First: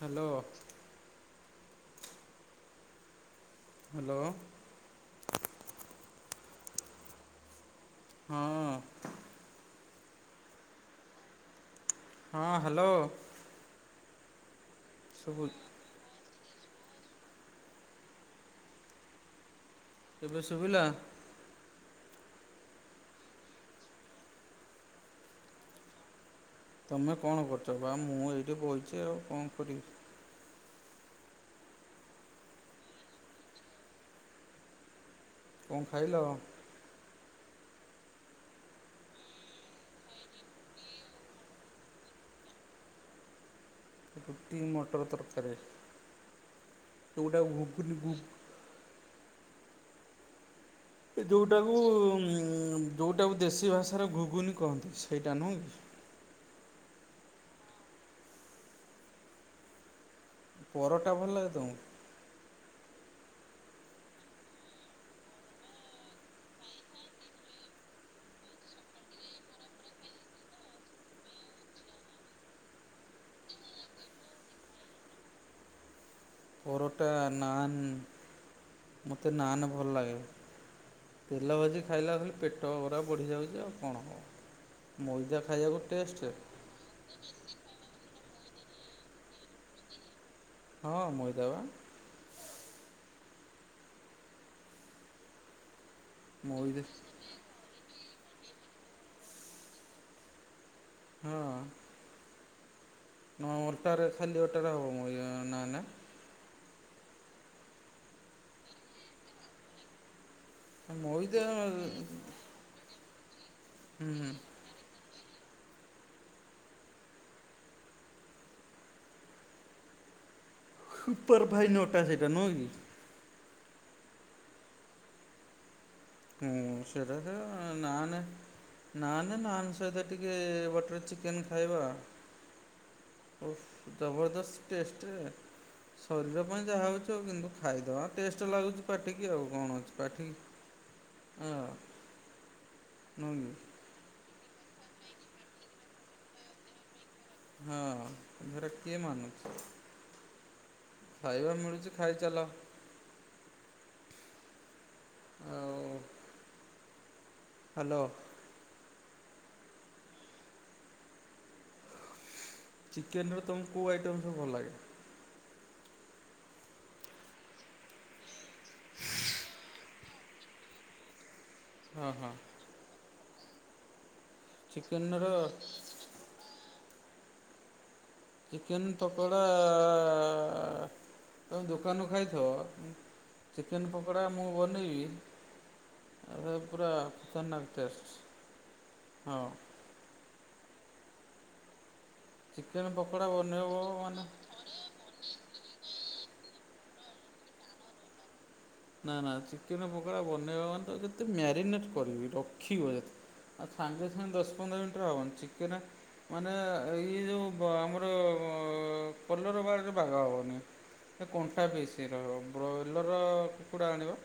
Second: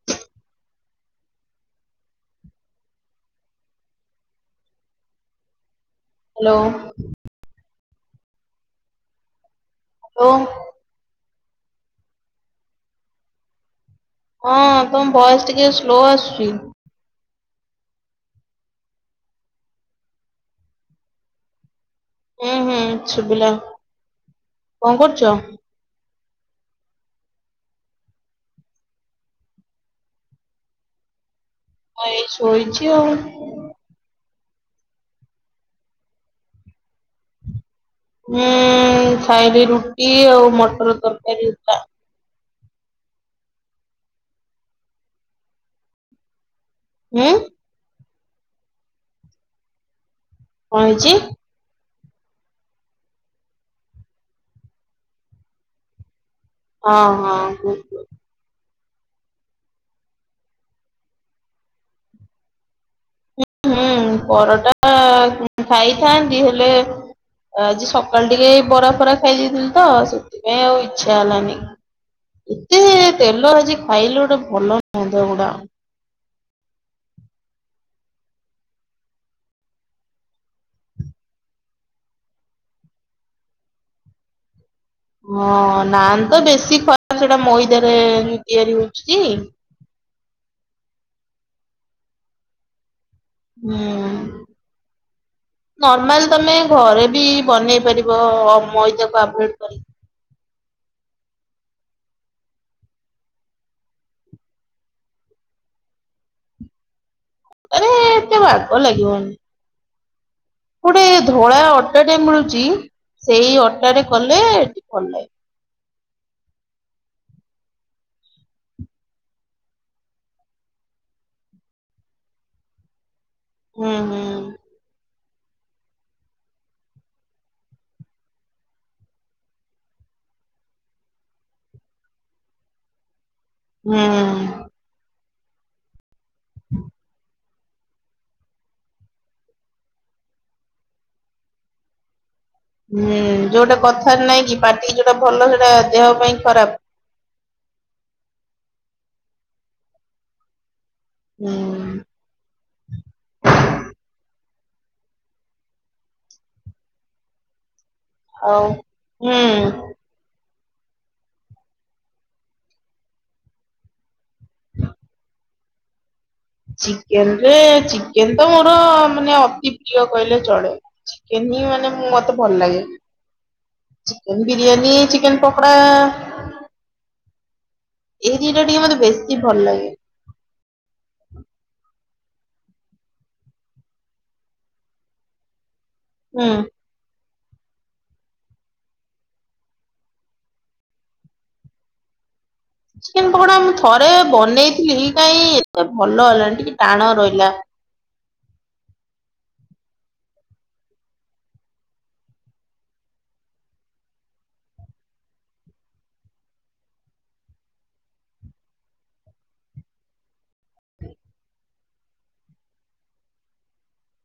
Hello. Hello. Hello. ହଁ। Hello. ହଁ hello. ହଁ ତମ ଶୁଭୁ ଭୟସ ଟିକେ ସ୍ଲୋ ଆସୁଛି। ଏବେ ଶୁଭିଲା? ହୁଁ-ହୁଁ ଶୁବିଲା। କଣ କରୁଚ? ତମେ କଣ କରୁଛ ବା ମୁଁ ଏଇଠି ବଇଚି ଆଉ କଣ କରିବି। ମୁଁ ଏଇ ଶୋଇଛି ଆଉ। କଣ ଖାଇଲ? ହଁ ଖାଇଲି ରୁଟି ଆଉ ମଟର ତରକାରୀ। ସେ ରୁଟି ମଟର ତରକାରୀ ହୁଁ ସେଗୁଟାକୁ ଘୁଗୁନି କୁହନ୍ତି। କଣ ହେଇଚି? ଟାକୁ ଯଉଟାକୁ ଦେଶୀ ଭାଷାରେ ଘୁଗୁନି କହନ୍ତି। ସେଇଟା ନୁହଁ କି। ହଁ ହଁ। ଘୁଗୁ କି ପରଟା ଭଲ ଲାଗେ ତମକୁ? ହୁଁ ପରଟା ଖାଇଥାନ୍ତି ହେଲେ ଆଜି ସକାଳେ ଟିକେ ବରା ଫରା ଖାଇଦେଇଥିଲି ତ, ସେଥିପାଇଁ ଆଉ ଇଚ୍ଛା ହେଲାନି। ଏତେ ତେଲ ଭାଜି ଖାଇଲେ ଗୋଟେ ଭଲ ନୁହଁ ସେଗୁଡା। ପରଟା, ନାନ୍, ମୋତେ ନାନ୍ ଭଲ ଲାଗେ। ତେଲ ଭାଜି ଖାଇଲା କୁ ଖାଲି ପେଟ ଅରା ବଢ଼ିଯାଉଚି ଆଉ କଣ। ମଇଦା ହଁ ଖାଇବାକୁ ଟେଷ୍ଟ ନାନ୍ ତ ବେଶୀ ଖରାପ ସେଟା ମଇଦାରେ ତିଆରି ହଉଚି ଯେ। ହଁ ମଇଦା ବା। ହୁଁ। ନର୍ମାଲ ତମେ ମଇଦା ଘରେ ବି ବନେଇ ପାରି ବ ମଇଦା କୁ ଆଭୟେଡ କରି। ହଁ। ହଁ ଅଟାରେ ଖାଲି ଅଟାରେ ହବ ମୋ ଇଏ ନାନ୍। ଆରେ ଏତେ ବାଗ ଲାଗିବନି। ଗୋଟେ ଧଳା ଅଟା ଟେ ମିଳୁଚି ସେଇ ଅଟା ରେ କଲେ ଭଲ ଲାଗିବ। ସୁପର୍ ଫାଇନ୍ ଅଟା ସେଇଟା ନୁହଁ କି? ହୁଁ ହୁଁ। ହୁଁ ସେରା ସେ ନାନେ ନାନ୍ ନାନ୍ ସହିତ ଟିକେ ବଟର୍ ଚିକେନ୍ ଖାଇବା। ହୁଁ। ଜବରଦସ୍ତ ଟେଷ୍ଟ। ଶରୀର ପାଇଁ ଯାହା ହଉଚି ହଉ। କିନ୍ତୁ ଖାଇଦବା ଟେଷ୍ଟ ଲାଗୁଚି ପାଟିକି ଆଉ କଣ ଅଛି। ପାଟିକି ହଁ। ହୁଁ ନୁହଁ କି ଯୋଉଟା କଥାରେ ନାଇଁ କି ପାଟିକି ଯୋଉଟା ଭଲ ସେଇଟା ଦେହ ପାଇଁ ଖରାପ୍। ହଁ। ହେରା କିଏ ମାନୁଚି। ଖାଇବା ମିଳୁଚି ହୁଁ ଖାଇ ଚାଲ। ଆଉ ହ୍ୟାଲୋ। ଆଉ ହୁଁ। ଚିକେନ୍ ର ତମକୁ କୋଉ ଆଇଟମ୍ ସବୁ ଭଲ ଲାଗେ? ଚିକେନ୍ ରେ ଚିକେନ୍ ତ ମୋର ମାନେ ଅତି ପ୍ରିୟ କହିଲେ ଚଳେ। ଚିକେନ୍ ହିଁ ମାନେ ହଁ ମୁଁ ହଁ ମତେ ଭଲ ଲାଗେ। ଚିକେନ୍ ବିରିୟାନୀ, ଚିକେନର ଚିକେନ୍ ପକୋଡ଼ା ଚିକେନ୍ ବେଶୀ ପକୋଡ଼ା ଭଲ ଲାଗେ। ଆ ତମେ ଦୋକାନରୁ ଖାଇଥିବ। ଚିକେନ୍ ପକୋଡ଼ା ମୁଁ ବନେଇବି ହୁଁ ଏ ପୁରା ଖତରନାକ୍ ଟେଷ୍ଟ। ହଁ। ଚିକେନ ପକୋଡ଼ା ଚିକେନ୍ ପକୋଡା ମୁଁ ବନେଇବ ଥରେ ମାନେ ବନେଇଥିଲି କାଇଁ ଏତେ ଭଲ ହେଲାନି ଟିକେ ଟାଣ ରହିଲା। ନା ନା ଚିକେନ ପକୋଡ଼ା ବନେଇବ ମାନେ ତ ଯେତେ ମ୍ୟାରିନେଟ୍ କରିକି ରଖିବ ଯେ ଆ ସାଙ୍ଗେ ସାଙ୍ଗେ ଦଶ ପନ୍ଦର ମିନିଟ୍ ରେ ହବନି। ଚିକେନ ମାନେ ଏଇ ଯଉ ବ ଆମର ପଲର ବାର୍ ରେ ବାଗ ହବନି। ସେ କଣ୍ଟା ପିସ୍ ରହିବ। ବ୍ରଏଲର କୁକୁଡ଼ା ଆଣିବ,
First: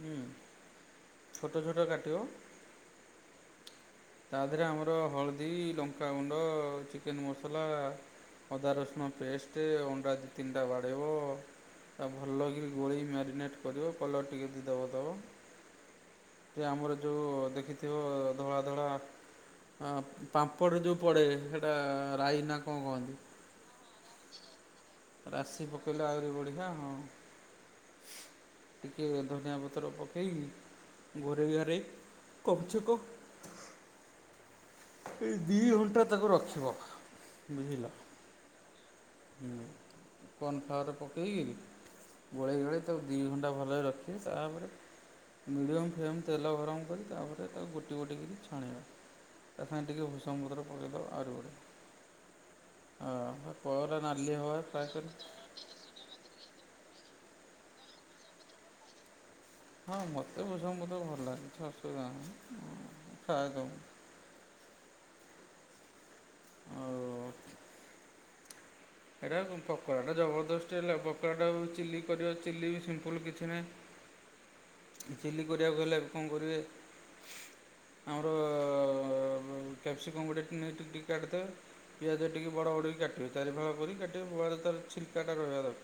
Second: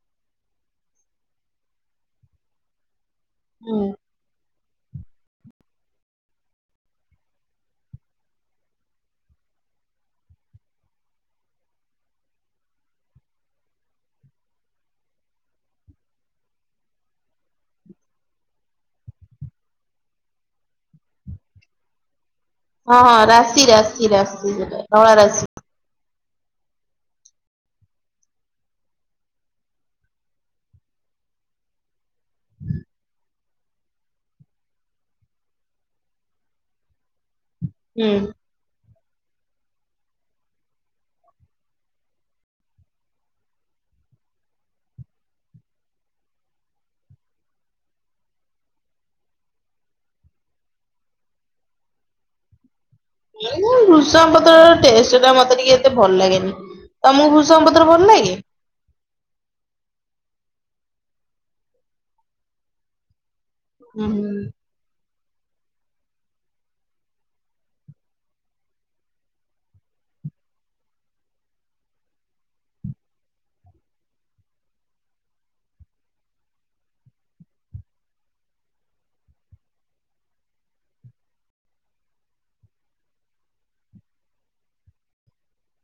ହୁଁ ଛୋଟ ଛୋଟ କାଟିବ [unintelligible] ତା ଦେହରେ ଆମର ହଳଦୀ, ଲଙ୍କାଗୁଣ୍ଡ, ଚିକେନ ମସଲା ଅଦା ରସୁଣ ପେଷ୍ଟ ଅଣ୍ଡା ଦୁଇ ତିନିଟା ବାଡ଼େଇବ। ତାକୁ ଭଲ କିରି ଗୋଳେଇ ମ୍ୟାରିନେଟ୍ କରିବ। କଲର୍ ଟିକେ ଯଦି ଦବ ଦବ। ସେ ଆମର ଯୋଉ ଦେଖିଥିବ ଧଳା ଧଳା ଅ ପାମ୍ପଡ଼ରେ ଯୋଉ ପଡେ ହେଟା ରାଇ ନା କଣ ହଁ କହନ୍ତି ହଁ ରାଶି ରାଶି ରାଶି ସେଟା। ରାଶି ପକେଇଲେ ଆହୁରି ବଢିଆ। ହଁ। ଟିକିଏ ଧନିଆ ପତ୍ର ପକେଇକି ଘୁରେଈ ଘାରେଈ କହୁଚୁ କ ଏଇ ଦି ଘଣ୍ଟା ତାକୁ ରଖିବ ବୁଝିଲ। ହୁଁ। ହୁଁ କନଫ୍ଲାଅର୍ ପକେଈକି ଗୋଳେଇ ଗୋଳେଇ ତାକୁ ଦୁଇ ଘଣ୍ଟା ଭଲରେ ରଖିବେ ତାପରେ ମିଡ଼ିୟମ୍ ଫ୍ଲେମ୍ ତେଲ ଗରମ କରି ତା ପରେ ତାକୁ ଗୋଟି ଗୋଟି କିରି ଛାଣିବା। ତା ସାଙ୍ଗରେ ଟିକେ ଭୂଷଘଂ ପତ୍ର ପକେଇଦବ ଆହୁରି ବଢ଼ିଆ। ହଁ କଳରା ନାଲି ଭୂଷଙ୍ଗ ହବା ପତ୍ର ଫ୍ରାଏ କରି ଟେଷ୍ଟ୍ ଟା ମତେ ଟିକେ କେ ଭଲ୍ ଲାଗେନି ତମୁକୁ ଭୁସଙ୍ଗ ପତ୍ର ଭଲ୍ ଲାଗେ? ହଁ ମତେ ଭୂଷଘଂ ପତ୍ର ଭଲ ଲାଗୁଛି ଅସୁବିଧା ନାହିଁ ଖାଏ ତାକୁ ଉଁ ହୁଁ। ଆଉ ଏଇଟା ପକଡ଼ାଟା ଜବରଦସ୍ ହେଲା ପକୋଡ଼ଟା ଚିଲି କରିବା ଚିଲି ବି ସିମ୍ପଲ୍ କିଛି ନାଇଁ। ଚିଲି କରିବାକୁ ହେଲେ କଁ କରିବେ ଆମର ଆଉ କ୍ୟାପସିକମ୍ ଗୋଟେ ଟିନା ନେଇ ଟିକ୍ ଟିକ୍ କରିଦେବେ ପିଆଜ ଟିକେ ବଡ଼ ବଡ଼ କି କାଟିବେ ଚାରିଫାଳ ରି କାଟିବା ତ ଛିଲ୍କା ଟା ରହିବା ଦର୍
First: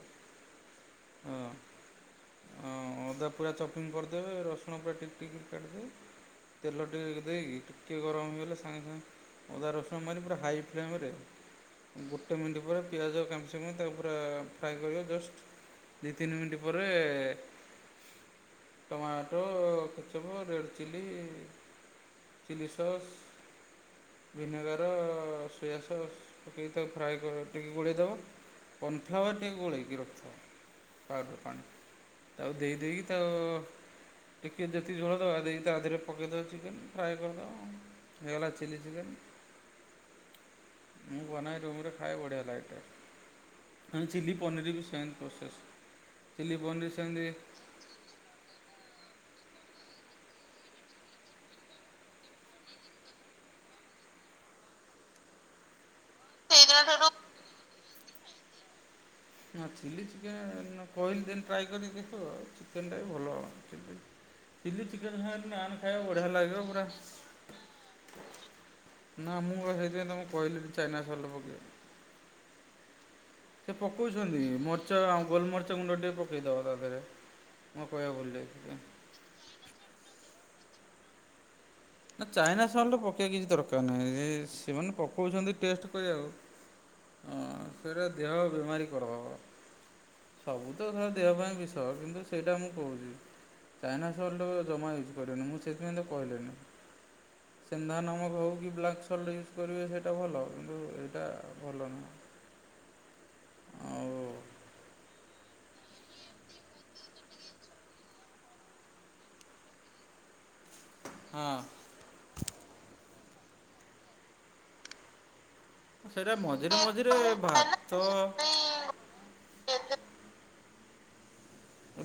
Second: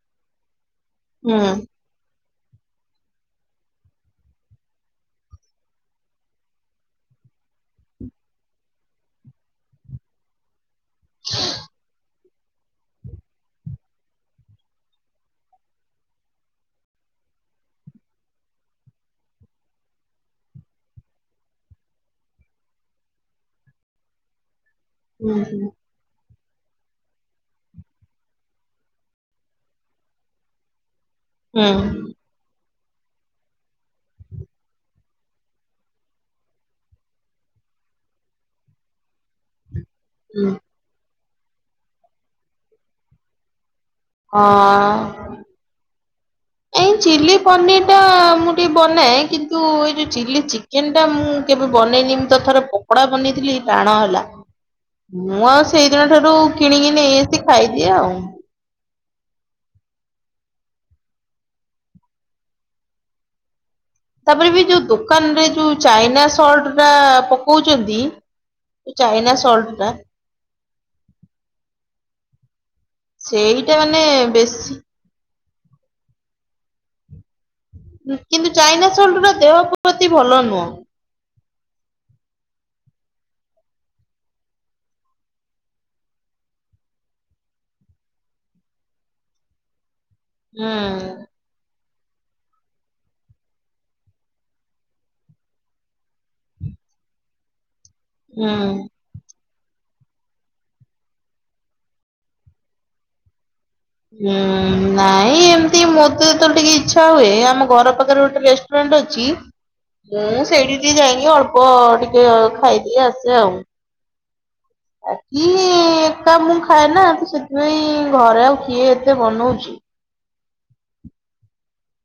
ହୁଁ। ହଁ ଅଦା ପୁରା ଚପିଙ୍ଗ୍ କରିଦେବେ ରସୁଣ ପୁରା ଟିକ୍ ଟିକ୍ କାଟିିଦେବେ। ତେଲ ଟିକେ ଦେଇକି ଟିକେ ଗରମ ହେଇଗଲେ ସାଙ୍ଗେ ସାଙ୍ଗେ ଅଦା ରସୁଣ ମାରି ପୁରା ହାଇ ଫ୍ଲେମ୍ ରେ ଗୋଟେ ମିନିଟ୍ ପରେ ପିଆଜ କାମିଶମ ତା ପୁରା ଫ୍ରାଏ କରିବା ଜଷ୍ଟ୍ ଦି ତିନି ମିନ୍ଟି ପରେ tomato ketchup red chilli chilli sauce vinegar ହୁଁ ସୁୟା ସସ୍ ପକେଇ ତା ଫ୍ରାଏ ଟ ଗୋଳେଇ ଦବ କନ୍ ଫ୍ଲାଅର ଟିକ ଗୋଳକି ରଖ ପାଉଡ଼ର ହୁଁ ହୁଁ ପାଣି ଆଉ ଦେଇ ଦେଇକି ତାକୁ ଚିକେନ୍ ଯେତିି ଝୋଳ ଦେବା ଦେଇ ତା ଦେହରେ ପକେଇଦବା ଚିକେନ୍ ଫ୍ରାଏ କରିଦବ ଆଉ। ହେଇଗଲା ଚିଲି ଚିକେନ୍ ହୁଁ। ମୁଁ ବନାଏ ରୁମରେ ଖାଏ ବଢିଆ ଲାଗେ ଟେଷ୍ଟ୍। ଚିଲି ପନିରି ବି ସେମ୍ ହଁ। ପ୍ରୋସେସ୍। ଚିଲ୍ଲି ପନିର ଏଇ ସେମିତି ଚିଲି ପନିର୍ ବନାଏ କିନ୍ତୁ ଏ ଯୋଉ ଚିଲି ଚିକେନ ଟା ମୁଁ କେବେ ବନେଇନି ମୁ ତ ଥରେ ପ କଡା ବନେଇଥିଲି ଟାଣ ହେଲା ମୁଁ ଆଉ ସେଇଦିନ ଠାରୁ ସେଇଦିନ କିଣିକିି ଠାରୁ ନେଇଆସି ଖାଇଦିଏ ଆଉ। ନା ଚିଲ୍ଲି ଚିକେନ୍ କହିଲି ଦିନ ଟ୍ରାଏ କରିକି ଦେଖିବ ଆଉ ଚିକେନ୍ ଟା ବି ଭଲ ତାପରେ ବି ଯୋଉ ଚିଲ୍ଲି ଚିକେନ୍ ଦୋକାନ୍ ରେ ସାଙ୍ଗରେ ନାନ୍ ଯୋଉ ଖାଇବ ଚାଇନା ବଢ଼ିଆ ଲାଗିବ ସଲ୍ଟ୍ ଟା ପୁରା ପକୋଉଚନ୍ତି ନା ମୁଁ ସେଇଥିି ପାଇଁ ତମକୁ କହିଲି ଚାଇନା ସଲ୍ଟ ପକେଇବି ସେ ସେଇଟା ମାନେ ପକୋଉଛନ୍ତି ବେଶୀ ମରିଚ୍ଚ ଆଉ ଗୋଲମର୍ଚ ଗୁଣ୍ଡ ଟିକେ ପକେଇଦବ ତା ଦେହେରେ। କିନ୍ତୁ ଚାଇନା ସଲ୍ଟ ଟା ଦେହ ପ୍ରତି ଭଲ ନୁହଁ। ନା ଚାଇନା ସଲ୍ଟ୍ ପକେଇବା କିଛି ଦରକାର ନାହିଁ ସେମାନେ ପକଉଛନ୍ତି ଟେଷ୍ଟ କରିବାକୁ। ହଁ ସେଇଟା ଦେହ ବିମାରୀ କରଦବ ସବୁ ହୁଁ ତ ସେ ଦେହ ପାଇଁ ବି ସ କିନ୍ତୁ ସେଇଟା ମୁଁ କୋହୁଚି ଚାଇନା ସଲ୍ଟ ଜମା ୟୁଜ୍ କରେନି ମୁଁ ସେଥିପାଇଁ ତ କହିଲିନି। ସେନ୍ଧା ନମକ ହେଉ କି ହୁଁ। ବ୍ଲାକ୍ ସଲ୍ଟ ୟୁଜ୍ କରିବେ ସେଇଟା ଭଲ କିନ୍ତୁ ଏଇଟା ଭଲ ନୁହେଁ। ହଁ ନାଇଁ ଏମିତି ମୋତେ ତ ଟିକେ ଇଚ୍ଛା ହୁଏ ଆମ ଘର ପାଖରେ ଗୋଟେ ରେଷ୍ଟୁରାଣ୍ଟ୍ ଅଛି। ମୁଁ ସେଇଠି ଟିକେ ଯାଇକି ହଁ। ଅଳ୍ପ ଟିକେ ଖାଇଦିଏ ଆସେ ଆଉ। ଆକି ସେଇଟା ଏକା ମୁଁ ମଝିରେ ଖାଏ ନା ମଝିରେ ତ ସେଥିପାଇଁ ଭାତ ଘରେ ଆଉ କିଏ ଏତେ ବନଉଛି।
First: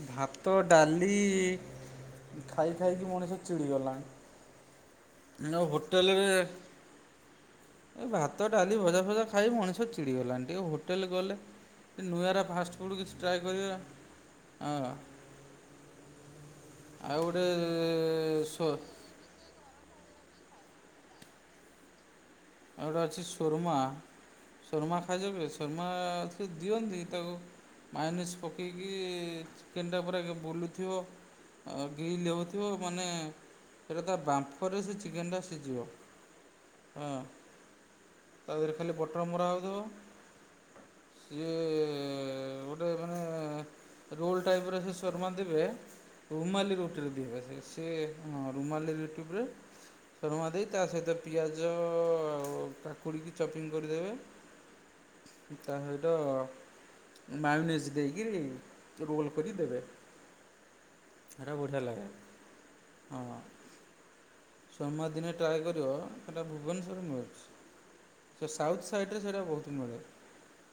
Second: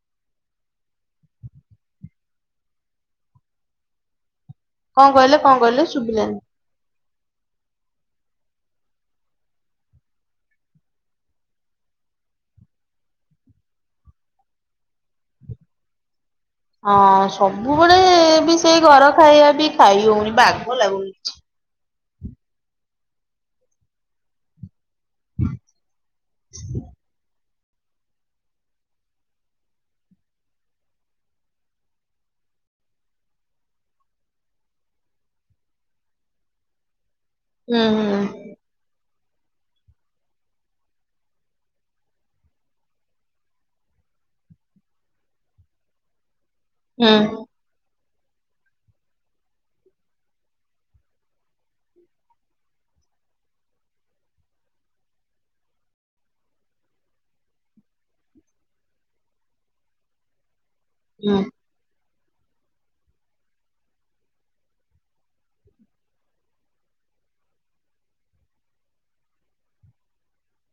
ଭାତ ଡାଲି ଖାଇ ଖାଇକି ମଣିଷ ଚିଡ଼ିଗଲାଣି। କଣ କହିଲେ କଣ ନୋ କହିଲେ ହୋଟେଲ ଶୁଭିଲାନି। ରେ ଏ ଭାତ ଡାଲି ଭଜା ଫଜା ଖାଇ ମଣିଷ ଚିଡ଼ିଗଲାଣି ଟିକେ ହୋଟେଲ ଗଲେ ନୂଆରା ଫାଷ୍ଟଫୁଡ଼ କିଛି ଟ୍ରାଏ କରିବା ହଁ। [inaudible] ହଁ ସବୁବେଳେ ବି ଗୋଟେ ସେଇ ଘର ଖାଇବା ବି ଖାଇ ହଉନି ବାଗ ଲାଗୁନି କିଛି। ଆଉ ଗୋଟେ ଅଛି ସୁର୍ମା। ସୂର୍ମା ଖାଇଜ କେବେ ସୁର୍ମା ସେ ଦିଅନ୍ତି ତାକୁ ମାଇନିସ୍ ପକେଇକି ଚିକେନ୍ଟା ପୁରା ବୁଲୁଥିବ। ଆ ଗିଲ ଲେଉଥିବ ମାନେ ସେଟା ତା ବାମ୍ଫରେ ସେ ଚିକେନ ଟା ସିଝିବ ହଁ। ହୁଁ ହୁଁ। ତା ଦେହରେ ଖାଲି ବଟର ମରା ହେଉଥିବ। ସିଏ ଗୋଟେ ମାନେ ରୋଲ ଟାଇପରେ ସେ ଶର୍ମା ଦେବେ ରୁମାଲି ରୁଟିରେ ହୁଁ ଦେବେ ସେ। ଟିକେ ହଁ ରୁମାଲି ରୋଟି ପରେ ଶୂର୍ମା ଦେଇ ତା ସହିତ ପିଆଜ ଅ ଆଉ କାକୁଡ଼ିକି ଚପିଙ୍ଗ କରିଦେବେ ତା ସହିତ ମାଇନିସ ଦେଇକିରି ରୋଲ୍ କରିଦେବେ। ହୁଁ ହେରା ବଢ଼ିଆଁ ଲାଗେ। ହଁ ସୋମାର ଦିନେ ଟ୍ରାଏ କରିବ ସେଟା ଭୁବନେଶ୍ୱରରେ ମିଳୁଚି। ସେ ସାଉଥ୍ ସାଇଡ଼ରେ ସେଇଟା ବହୁତ ମିଳେ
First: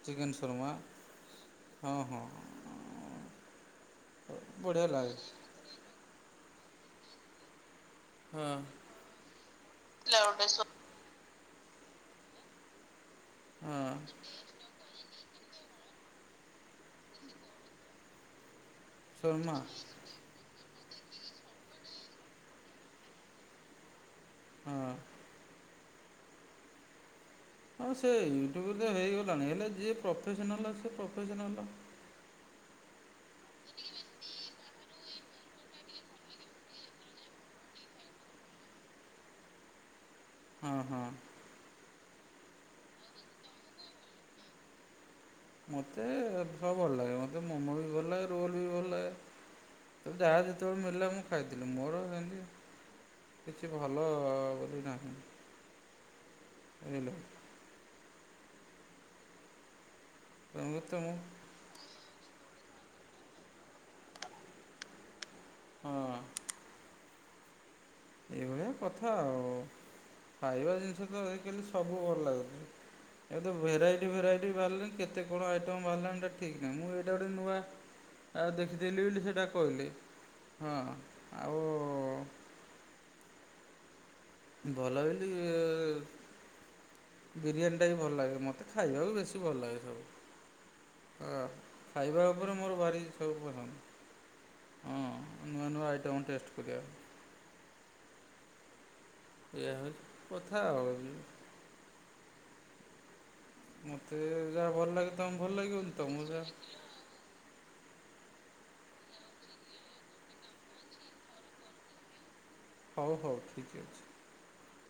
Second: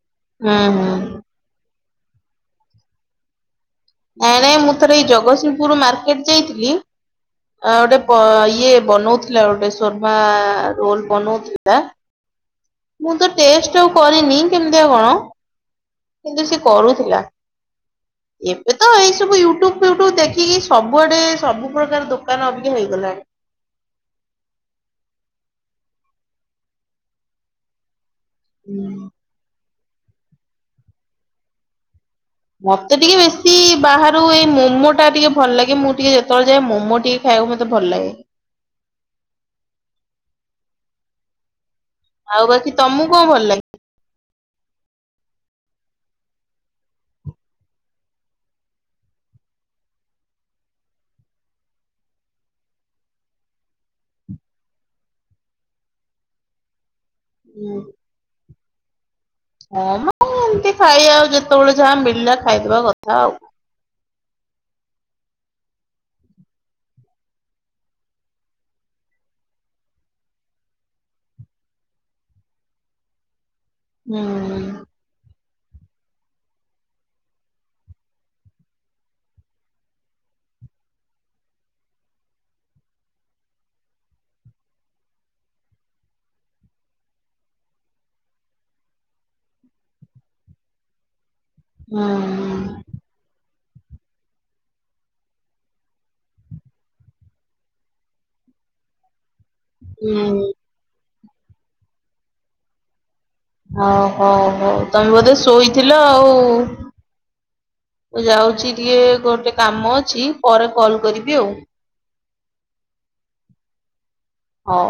ଚିକେନ ହୁଁ ଶର୍ମା। ହୁଁ। ହଁ ହଁ। ନାଇଁ ନାଇଁ ମୁଁ ବଢ଼ିଆ ଥରେ ଏଇ ଲାଗେ ଜଗତସିଂହପୁର ମାର୍କେଟ ଯାଇଥିଲି ଗୋଟେ ହଁ। ଇଏ ବନଉଥିଲା ଗୋଟେ ଶର୍ମା ରୋଲ ବନଉଥିଲା। ମୁଁ ତ ଟେଷ୍ଟ ଆଉ ହଁ କରିନି କେମିତିଆଉ କଣ କିନ୍ତୁ ସେ କରୁଥିଲା। ଏବେ ତ ଏଇ ସବୁ ଶର୍ମା ୟୁଟ୍ୟୁବ ଫୁଟ୍ୟୁବ ଦେଖିକି ସବୁଆଡେ ସବୁ ପ୍ରକାର ଦୋକାନ ଅବିକା ହେଇଗଲାଣି। ହଁ। ହଁ ସେ ୟୁଟ୍ୟୁବରେ ହେଇଗଲାଣି ହେଲେ ଯିଏ ପ୍ରଫେସନାଲ୍ ସିଏ ପ୍ରଫେସନାଲ୍। ମତେ ଟିକେ ବେଶୀ ବାହାରୁ ଏଇ ମୋମୋ ଟା ଟିକେ ଭଲ ଲାଗେ ମୁଁ ଟିକେ ଯେତେବେଳେଜାଏ ମମୋ ଟିକେ ଖାଇବାକୁ ମତେ ଭଲ ଲାଗେ। ହଁ ହଁ। ଆଉ ବାକି ତମକୁ କଣ ଭଲ ଲାଗେ? ମୋତେ ସବୁ ଭଲ ଲାଗେ ମୋତେ ମୋମୋ ବି ଭଲ ଲାଗେ ରୋଲ୍ ବି ଭଲ ଲାଗେ। ତ ଯାହା ଯେତେବେଳେ ମିଳିଲା ମୁଁ ଖାଇଦେଲି ମୋର ସେମିତି କିଛି ଭଲ ବୁଦ୍ଧି ନାହିଁ ଏଇନା। ହୁଁ। ହଁ ମ ଏମିତି ତେଣୁ ତ ଖାଇବା ମୁଁ ଆଉ ଯେତେବେଳେ ଯାହା ମିଳିଲା ଖାଇଦବା କଥା ଆଉ। [inaudible] ହଁ। ଏଇଭଳିଆ କଥା ଆଉ। ଖାଇବା ଜିନିଷ ତ ଆଜିକାଲି ସବୁ ଭଲ ଲାଗୁଛି। ଏ ତ ଭେରାଇଟି ହୁଁ ଭେରାଇଟି ବାହାରିଲାଣି କେତେ କଣ ଆଇଟମ୍ ବାହାରିଲାଣି ଏଟା ଠିକ୍ ନାହିଁ ମୁଁ ଏଇଟା ଗୋଟେ ନୂଆ ଆଉ ଦେଖିଥିଲିି ବୋଲି ସେଇଟା କହିଲେ ହଁ ଆଉ ଭଲ ବୋଲି ଏ ବିରିୟାନୀଟା ବି ଭଲ ଲାଗେ ମୋତେ ଖାଇବାକୁ ବେଶୀ ଭଲ ଲାଗେ ସବୁ। ହ ହୁଁ ଖାଇବା ଉପରେ ମୋର ଭାରି ସବୁ ପସନ୍ଦ ହଁ ନୂଆ ନୂଆ ଆଇଟମ୍ ଟେଷ୍ଟ କରିବା। ଏଇଆ ହଉଛି ହୁଁ। କଥା ଆଉ। ଓ ମୋତେ ହୋ ଯାହା ହଉ ଭଲ ତମେ ଲାଗେ ବୋଧେ ତମକୁ ଭଲ ଲାଗିବନି ଶୋଇଥିଲ ଆଉ। ତମକୁ ଯାହା ମୁଁ ଯାଉଛି ଟିକେ ଗୋଟେ କାମ ଅଛି ପରେ କଲ କରିବି ଆଉ। ହଉ ହଉ ଠିକ ଅଛି। ହଉ।